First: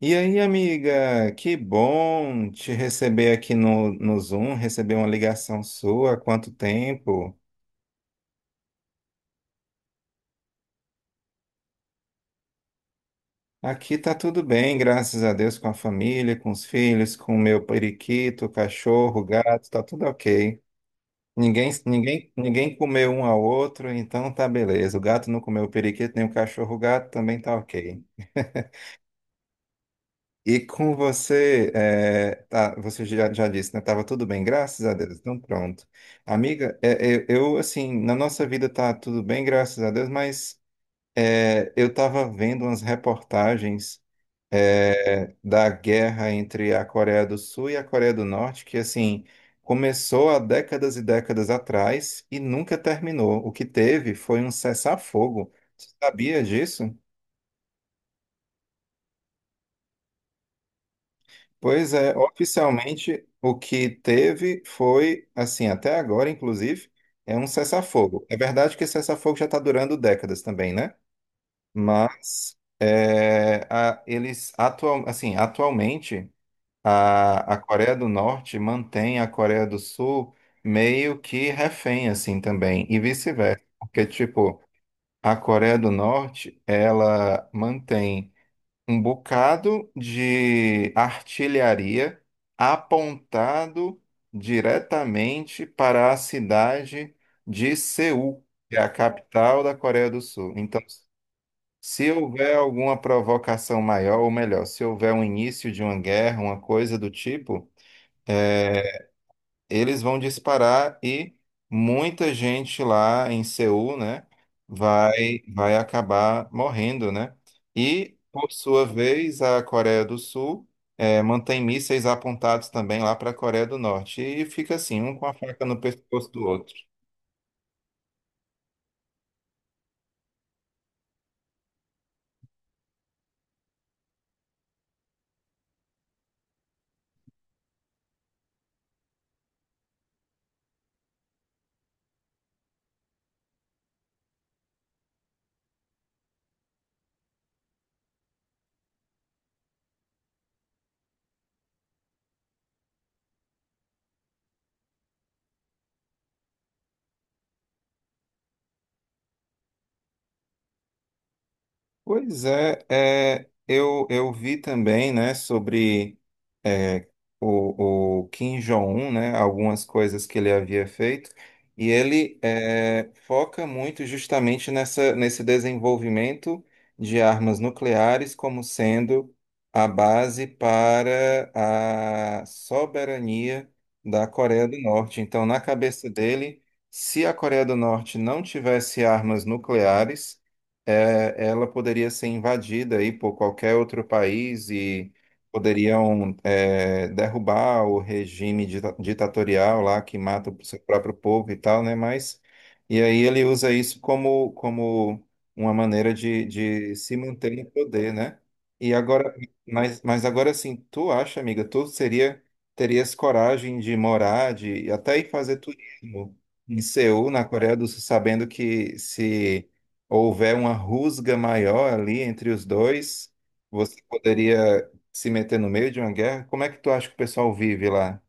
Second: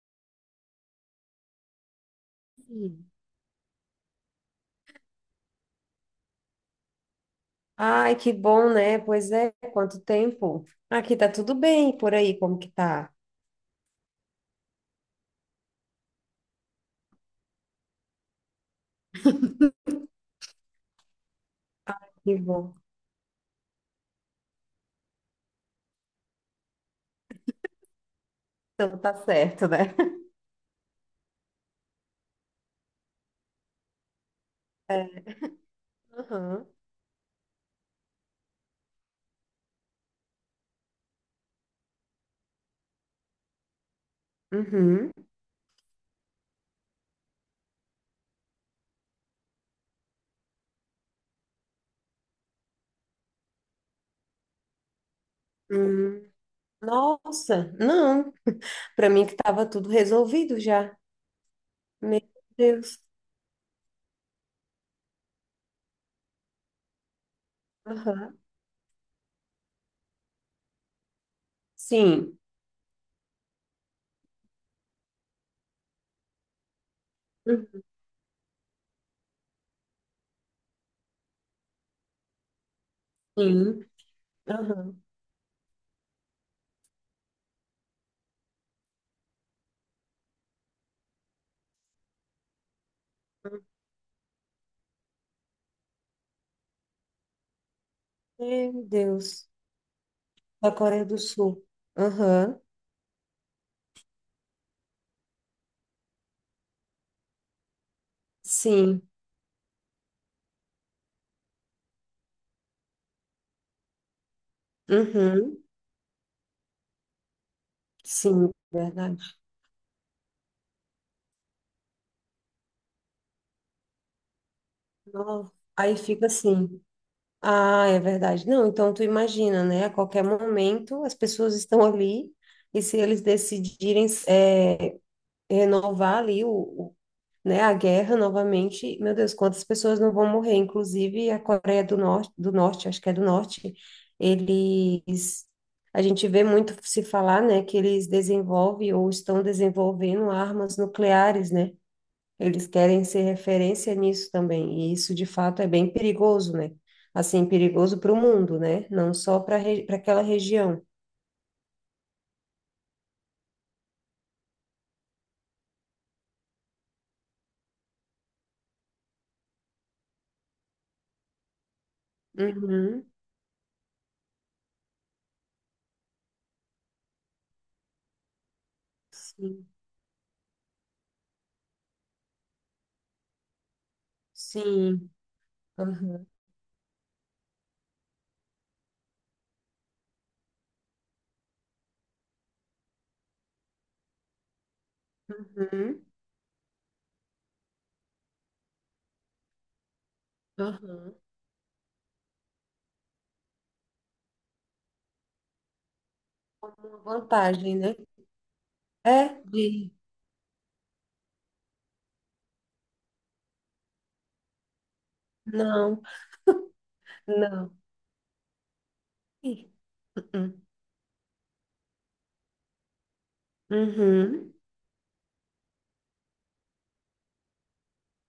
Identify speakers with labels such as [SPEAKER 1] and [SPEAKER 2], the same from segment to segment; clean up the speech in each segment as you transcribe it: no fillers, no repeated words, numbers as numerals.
[SPEAKER 1] E aí, amiga, que bom te
[SPEAKER 2] Sim.
[SPEAKER 1] receber aqui no Zoom, receber uma ligação sua, há quanto tempo?
[SPEAKER 2] Ai, que bom, né? Pois é, quanto tempo. Aqui tá tudo bem, por aí, como que tá?
[SPEAKER 1] Aqui tá tudo bem, graças a Deus, com a família, com os filhos, com o meu periquito, cachorro, gato, tá tudo ok. Ninguém, ninguém,
[SPEAKER 2] Que bom.
[SPEAKER 1] ninguém comeu um ao outro, então tá beleza. O gato não comeu o periquito, nem o cachorro, o gato também tá ok.
[SPEAKER 2] Então tá certo, né?
[SPEAKER 1] E com você, você já disse, né? Tava tudo bem, graças a Deus.
[SPEAKER 2] É.
[SPEAKER 1] Então, pronto.
[SPEAKER 2] Aham.
[SPEAKER 1] Amiga, eu, assim, na nossa vida tá tudo bem, graças a Deus, mas eu tava vendo umas reportagens
[SPEAKER 2] Uhum.
[SPEAKER 1] da guerra entre a Coreia do Sul e a Coreia do Norte, que, assim, começou há décadas e décadas atrás e nunca terminou. O que teve foi um cessar-fogo. Você
[SPEAKER 2] Hum.
[SPEAKER 1] sabia disso?
[SPEAKER 2] Nossa, não. Para mim que estava tudo resolvido já.
[SPEAKER 1] Pois é,
[SPEAKER 2] Meu Deus.
[SPEAKER 1] oficialmente o que teve foi, assim, até agora, inclusive, é um cessar-fogo. É
[SPEAKER 2] Aham.
[SPEAKER 1] verdade que esse cessar-fogo já está durando décadas também, né?
[SPEAKER 2] Sim.
[SPEAKER 1] Mas eles atual, assim, atualmente a
[SPEAKER 2] Uhum.
[SPEAKER 1] Coreia do Norte mantém a Coreia do Sul meio que refém, assim, também, e vice-versa.
[SPEAKER 2] Sim.
[SPEAKER 1] Porque, tipo,
[SPEAKER 2] Aham.
[SPEAKER 1] a Coreia do Norte, ela mantém um bocado de artilharia apontado diretamente para a cidade de Seul, que é
[SPEAKER 2] Meu
[SPEAKER 1] a
[SPEAKER 2] Deus.
[SPEAKER 1] capital da Coreia do Sul.
[SPEAKER 2] Da
[SPEAKER 1] Então,
[SPEAKER 2] Coreia do Sul.
[SPEAKER 1] se houver
[SPEAKER 2] Aham.
[SPEAKER 1] alguma provocação maior, ou melhor, se houver um início de uma guerra, uma coisa do tipo. é,
[SPEAKER 2] Sim.
[SPEAKER 1] eles vão disparar e muita gente lá em Seul, né, vai,
[SPEAKER 2] Uhum.
[SPEAKER 1] vai acabar morrendo, né? E, por
[SPEAKER 2] Sim,
[SPEAKER 1] sua
[SPEAKER 2] verdade.
[SPEAKER 1] vez, a Coreia do Sul mantém mísseis apontados também lá para a Coreia do Norte. E fica assim, um com a
[SPEAKER 2] Nossa.
[SPEAKER 1] faca no
[SPEAKER 2] Aí fica
[SPEAKER 1] pescoço do outro.
[SPEAKER 2] assim. Ah, é verdade. Não, então tu imagina, né? A qualquer momento as pessoas estão ali e se eles decidirem renovar ali né, a guerra novamente, meu Deus, quantas pessoas não vão morrer? Inclusive a Coreia do Norte, acho que é do Norte, eles, a gente vê muito se falar, né, que eles desenvolvem ou estão desenvolvendo armas nucleares, né? Eles querem ser referência nisso também, e isso de fato é bem perigoso, né? Assim, perigoso para o mundo, né? Não só para aquela região.
[SPEAKER 1] Pois é, eu, vi também, né, sobre é, o Kim Jong-un, né, algumas coisas que ele havia feito, e ele
[SPEAKER 2] Uhum,
[SPEAKER 1] foca muito justamente nesse desenvolvimento de armas nucleares como sendo
[SPEAKER 2] sim,
[SPEAKER 1] a base para a soberania da Coreia do
[SPEAKER 2] sim,
[SPEAKER 1] Norte. Então, na cabeça
[SPEAKER 2] uhum,
[SPEAKER 1] dele, se a Coreia do Norte não tivesse armas nucleares, ela poderia ser invadida aí por qualquer outro país e
[SPEAKER 2] uhum,
[SPEAKER 1] poderiam derrubar o regime ditatorial lá que mata o seu próprio
[SPEAKER 2] uhum.
[SPEAKER 1] povo e tal, né? Mas e aí ele usa isso como como uma maneira de se
[SPEAKER 2] Uma
[SPEAKER 1] manter no
[SPEAKER 2] vantagem, né?
[SPEAKER 1] poder, né? E agora,
[SPEAKER 2] É, de.
[SPEAKER 1] mas agora assim, tu acha, amiga, tu seria terias coragem de morar, de até ir fazer
[SPEAKER 2] Não,
[SPEAKER 1] turismo em Seul, na
[SPEAKER 2] não.
[SPEAKER 1] Coreia do Sul, sabendo que se
[SPEAKER 2] Ih, uh-uh.
[SPEAKER 1] houver uma rusga maior ali entre os dois, você
[SPEAKER 2] Uhum.
[SPEAKER 1] poderia se meter no meio de uma guerra, como é que tu acha que o pessoal vive lá?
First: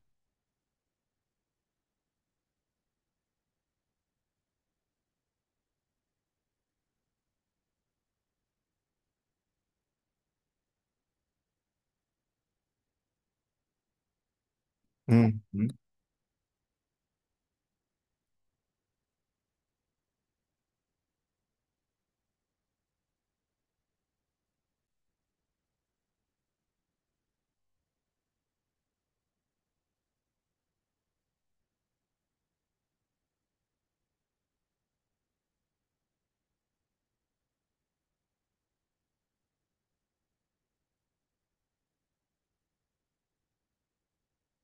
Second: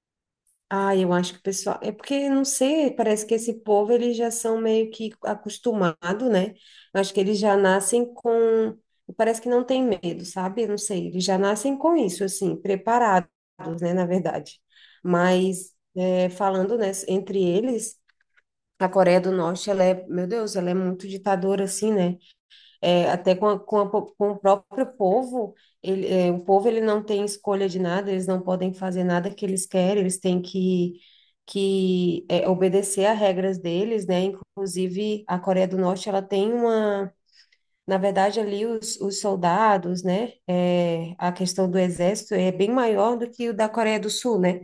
[SPEAKER 2] Ah, eu acho que o pessoal. É porque, não sei, parece que esse povo eles já são meio que acostumados, né? Eu acho que eles já nascem com. Parece que não tem medo, sabe? Eu não sei, eles já nascem com isso, assim, preparados, né? Na verdade.
[SPEAKER 1] Hum.
[SPEAKER 2] Mas, falando, né, entre eles, a Coreia do Norte, ela é, meu Deus, ela é muito ditadora, assim, né? Até com o próprio povo, o povo ele não tem escolha de nada, eles não podem fazer nada que eles querem, eles têm que obedecer às regras deles, né? Inclusive, a Coreia do Norte, ela tem uma na verdade, ali os soldados, né? A questão do exército é bem maior do que o da Coreia do Sul, né?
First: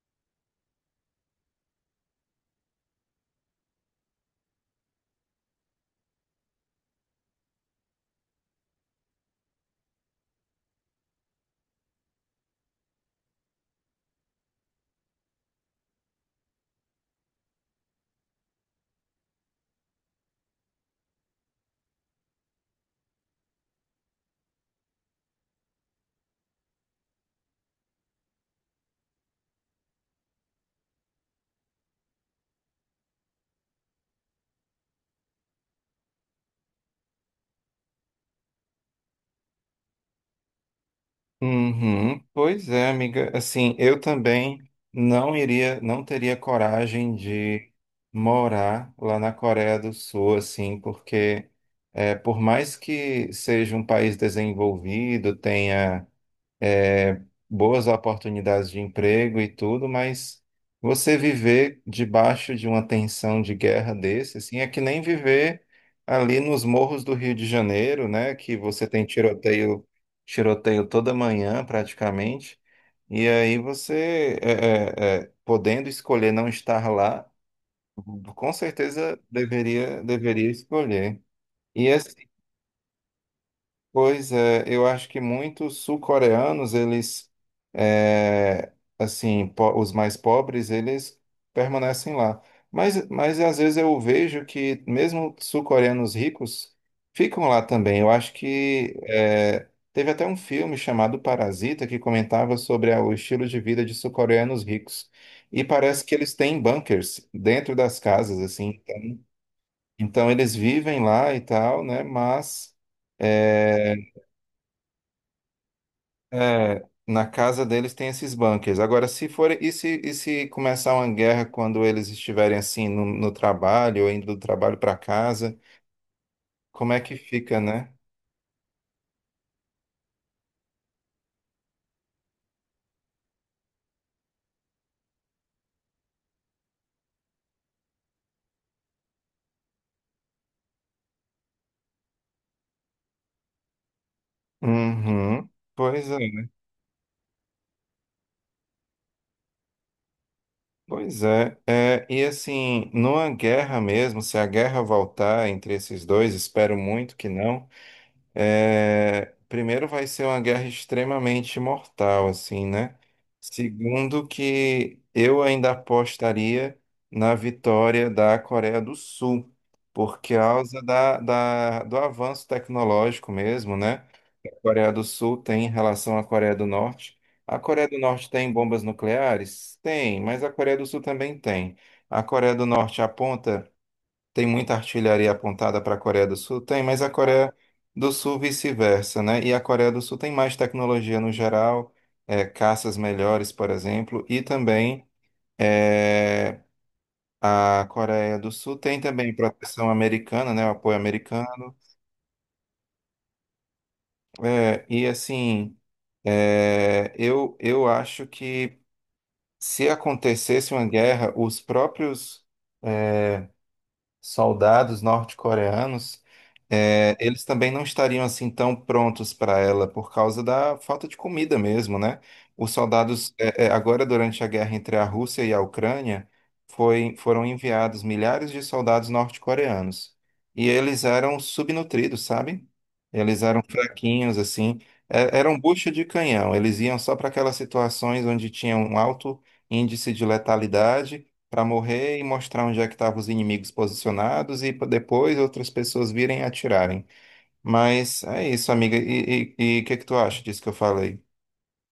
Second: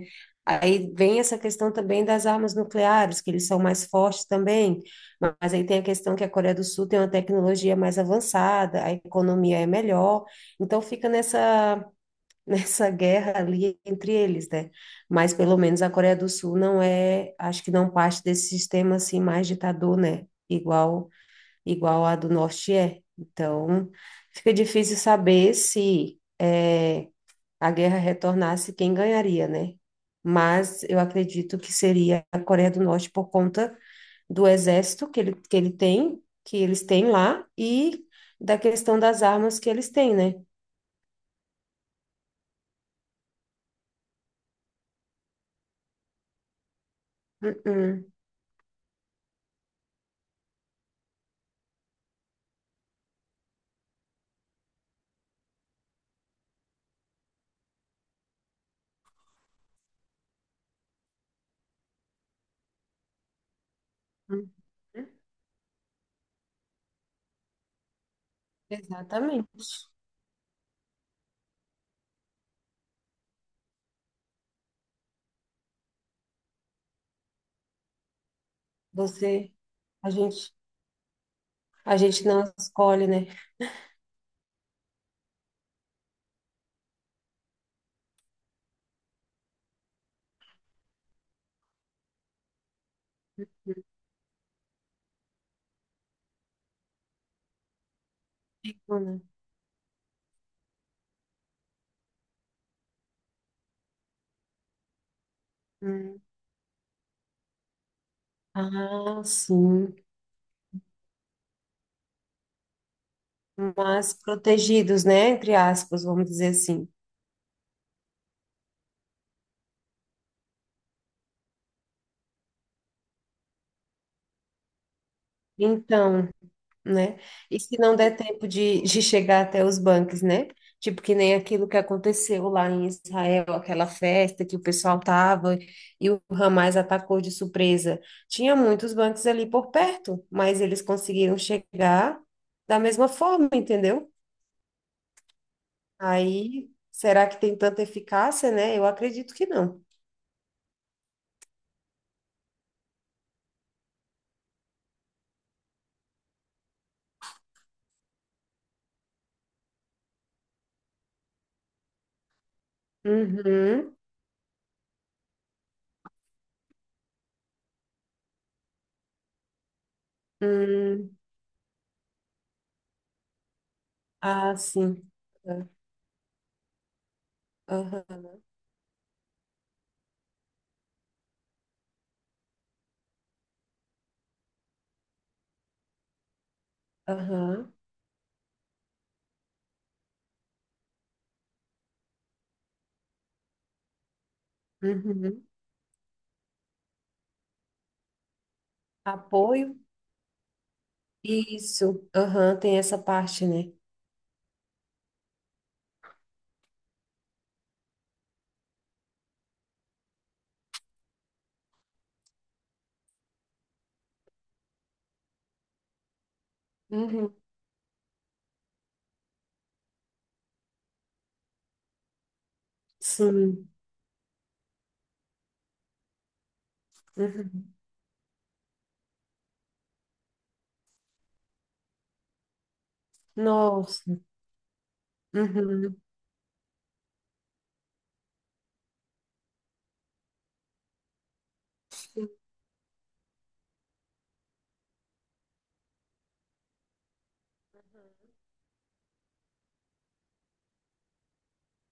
[SPEAKER 2] Aí vem essa questão também das armas nucleares, que eles são mais fortes também, mas aí tem a questão que a Coreia do Sul tem uma tecnologia mais avançada, a economia é melhor, então fica nessa guerra ali entre eles, né? Mas pelo menos a Coreia do Sul não é, acho que não parte desse sistema assim mais ditador, né? Igual a do norte é. Então, fica difícil saber se a guerra retornasse, quem ganharia, né? Mas eu acredito que seria a Coreia do Norte por conta do exército que ele tem, que eles têm lá, e da questão das armas que eles têm, né?
[SPEAKER 1] Uhum, pois é, amiga. Assim, eu também não iria, não teria coragem de
[SPEAKER 2] Uhum.
[SPEAKER 1] morar lá na Coreia do Sul, assim, porque por mais que seja um país desenvolvido, tenha é, boas oportunidades de emprego e tudo, mas você viver debaixo de uma tensão de guerra desse,
[SPEAKER 2] Uhum.
[SPEAKER 1] assim, é que nem viver ali nos morros do Rio de Janeiro, né, que você tem tiroteio,
[SPEAKER 2] Exatamente.
[SPEAKER 1] tiroteio toda manhã praticamente, e aí você, podendo escolher não estar lá, com certeza
[SPEAKER 2] Você, a
[SPEAKER 1] deveria
[SPEAKER 2] gente,
[SPEAKER 1] escolher. E
[SPEAKER 2] a gente não escolhe, né?
[SPEAKER 1] pois é, eu acho que muitos sul-coreanos, eles, é, assim, os mais pobres, eles permanecem lá. Mas às vezes eu vejo que mesmo sul-coreanos ricos ficam lá também. Eu acho que é, teve até um filme chamado Parasita que comentava sobre o estilo de vida de sul-coreanos ricos. E parece que
[SPEAKER 2] Uhum.
[SPEAKER 1] eles têm bunkers dentro das casas, assim. Então,
[SPEAKER 2] Ah, sim.
[SPEAKER 1] então eles vivem lá e tal, né? Mas eh,
[SPEAKER 2] Mas protegidos, né? Entre aspas, vamos dizer assim.
[SPEAKER 1] na casa deles tem esses bunkers. Agora, se for, e se começar uma guerra quando eles estiverem assim no trabalho, ou indo do trabalho para casa,
[SPEAKER 2] Então,
[SPEAKER 1] como é que
[SPEAKER 2] né?
[SPEAKER 1] fica,
[SPEAKER 2] E se
[SPEAKER 1] né?
[SPEAKER 2] não der tempo de chegar até os bancos, né? Tipo, que nem aquilo que aconteceu lá em Israel, aquela festa que o pessoal tava e o Hamas atacou de surpresa. Tinha muitos bancos ali por perto, mas eles conseguiram chegar da mesma forma, entendeu?
[SPEAKER 1] Uhum. Pois é, né?
[SPEAKER 2] Aí, será que tem tanta eficácia, né? Eu acredito que não.
[SPEAKER 1] Pois é. É, e assim, numa guerra mesmo, se a guerra voltar entre esses dois, espero muito que não. É, primeiro vai ser uma guerra extremamente mortal, assim, né?
[SPEAKER 2] Uhum.
[SPEAKER 1] Segundo que eu ainda apostaria na vitória da Coreia do Sul, por causa
[SPEAKER 2] Hum.
[SPEAKER 1] do avanço tecnológico mesmo, né?
[SPEAKER 2] Ah,
[SPEAKER 1] A Coreia do
[SPEAKER 2] sim.
[SPEAKER 1] Sul tem em relação à Coreia do Norte. A Coreia do Norte
[SPEAKER 2] Aham,
[SPEAKER 1] tem bombas nucleares? Tem, mas a Coreia do Sul também tem. A Coreia do Norte aponta tem muita artilharia apontada para a Coreia do Sul? Tem, mas a Coreia
[SPEAKER 2] aham,
[SPEAKER 1] do Sul vice-versa, né? E a Coreia do Sul tem mais tecnologia no geral, caças melhores, por exemplo, e também
[SPEAKER 2] uhum.
[SPEAKER 1] é, a Coreia do Sul tem também
[SPEAKER 2] Apoio?
[SPEAKER 1] proteção americana, né? O apoio americano.
[SPEAKER 2] Isso, aham, tem essa parte, né?
[SPEAKER 1] É, e assim, eu, acho que se acontecesse uma guerra, os próprios é, soldados norte-coreanos,
[SPEAKER 2] Uhum,
[SPEAKER 1] eles também não estariam assim tão prontos para ela por causa da falta de comida mesmo, né? Os soldados,
[SPEAKER 2] sim,
[SPEAKER 1] agora durante a guerra entre a Rússia e a Ucrânia, foram
[SPEAKER 2] uhum.
[SPEAKER 1] enviados milhares de soldados norte-coreanos e eles eram subnutridos, sabe? Eles eram
[SPEAKER 2] Nossa,
[SPEAKER 1] fraquinhos, assim, eram bucha
[SPEAKER 2] uhum.
[SPEAKER 1] de canhão. Eles iam só para aquelas situações onde tinha um alto índice de letalidade para morrer e mostrar onde é que estavam os inimigos posicionados e pra depois outras pessoas virem e atirarem. Mas é isso, amiga. E o que é que tu acha disso que eu falei?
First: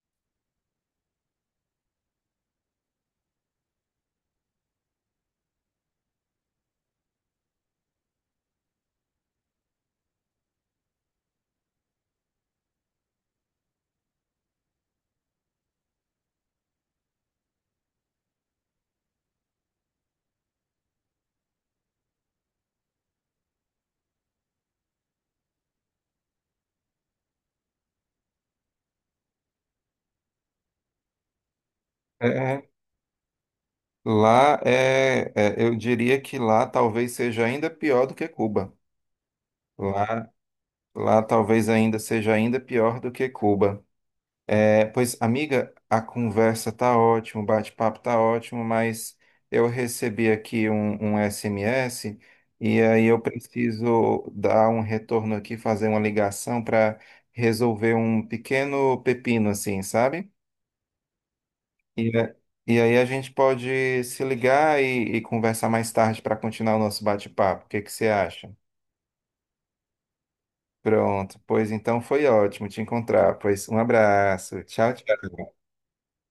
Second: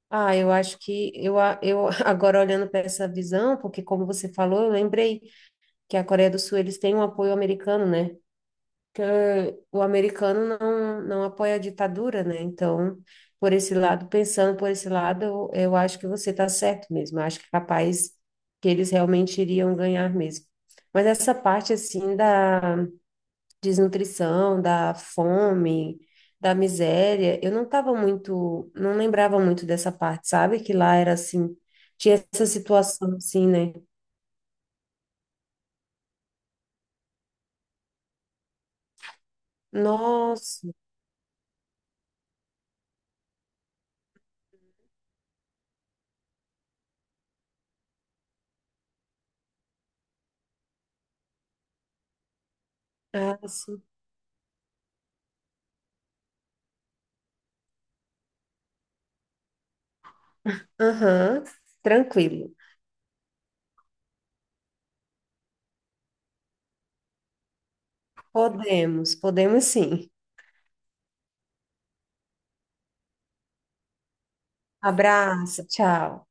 [SPEAKER 2] Ah, eu acho que eu agora olhando para essa visão, porque como você falou, eu lembrei que a Coreia do Sul eles têm um apoio americano, né? Que o americano não apoia a ditadura, né? Então, por esse lado, pensando por esse lado, eu acho que você está certo mesmo. Eu acho que é capaz que eles realmente iriam ganhar mesmo. Mas essa parte, assim, da desnutrição, da fome, da miséria, eu não estava muito, não lembrava muito dessa parte, sabe? Que lá era assim, tinha essa
[SPEAKER 1] É,
[SPEAKER 2] situação assim, né?
[SPEAKER 1] lá eu diria que lá talvez seja ainda pior do que Cuba. Lá,
[SPEAKER 2] Nossa,
[SPEAKER 1] lá talvez ainda seja ainda pior do que Cuba. É, pois, amiga, a conversa tá ótima, o bate-papo tá ótimo, mas eu recebi aqui um SMS e aí eu
[SPEAKER 2] ah, sim.
[SPEAKER 1] preciso dar um retorno aqui, fazer uma ligação para resolver um pequeno pepino, assim, sabe?
[SPEAKER 2] Aham,
[SPEAKER 1] E, a-
[SPEAKER 2] tranquilo.
[SPEAKER 1] e aí a gente pode se ligar e conversar mais tarde para continuar o nosso bate-papo. O que que você acha?
[SPEAKER 2] Podemos, podemos sim.
[SPEAKER 1] Pronto, pois então foi ótimo te encontrar. Pois um abraço. Tchau, tchau.
[SPEAKER 2] Abraço, tchau.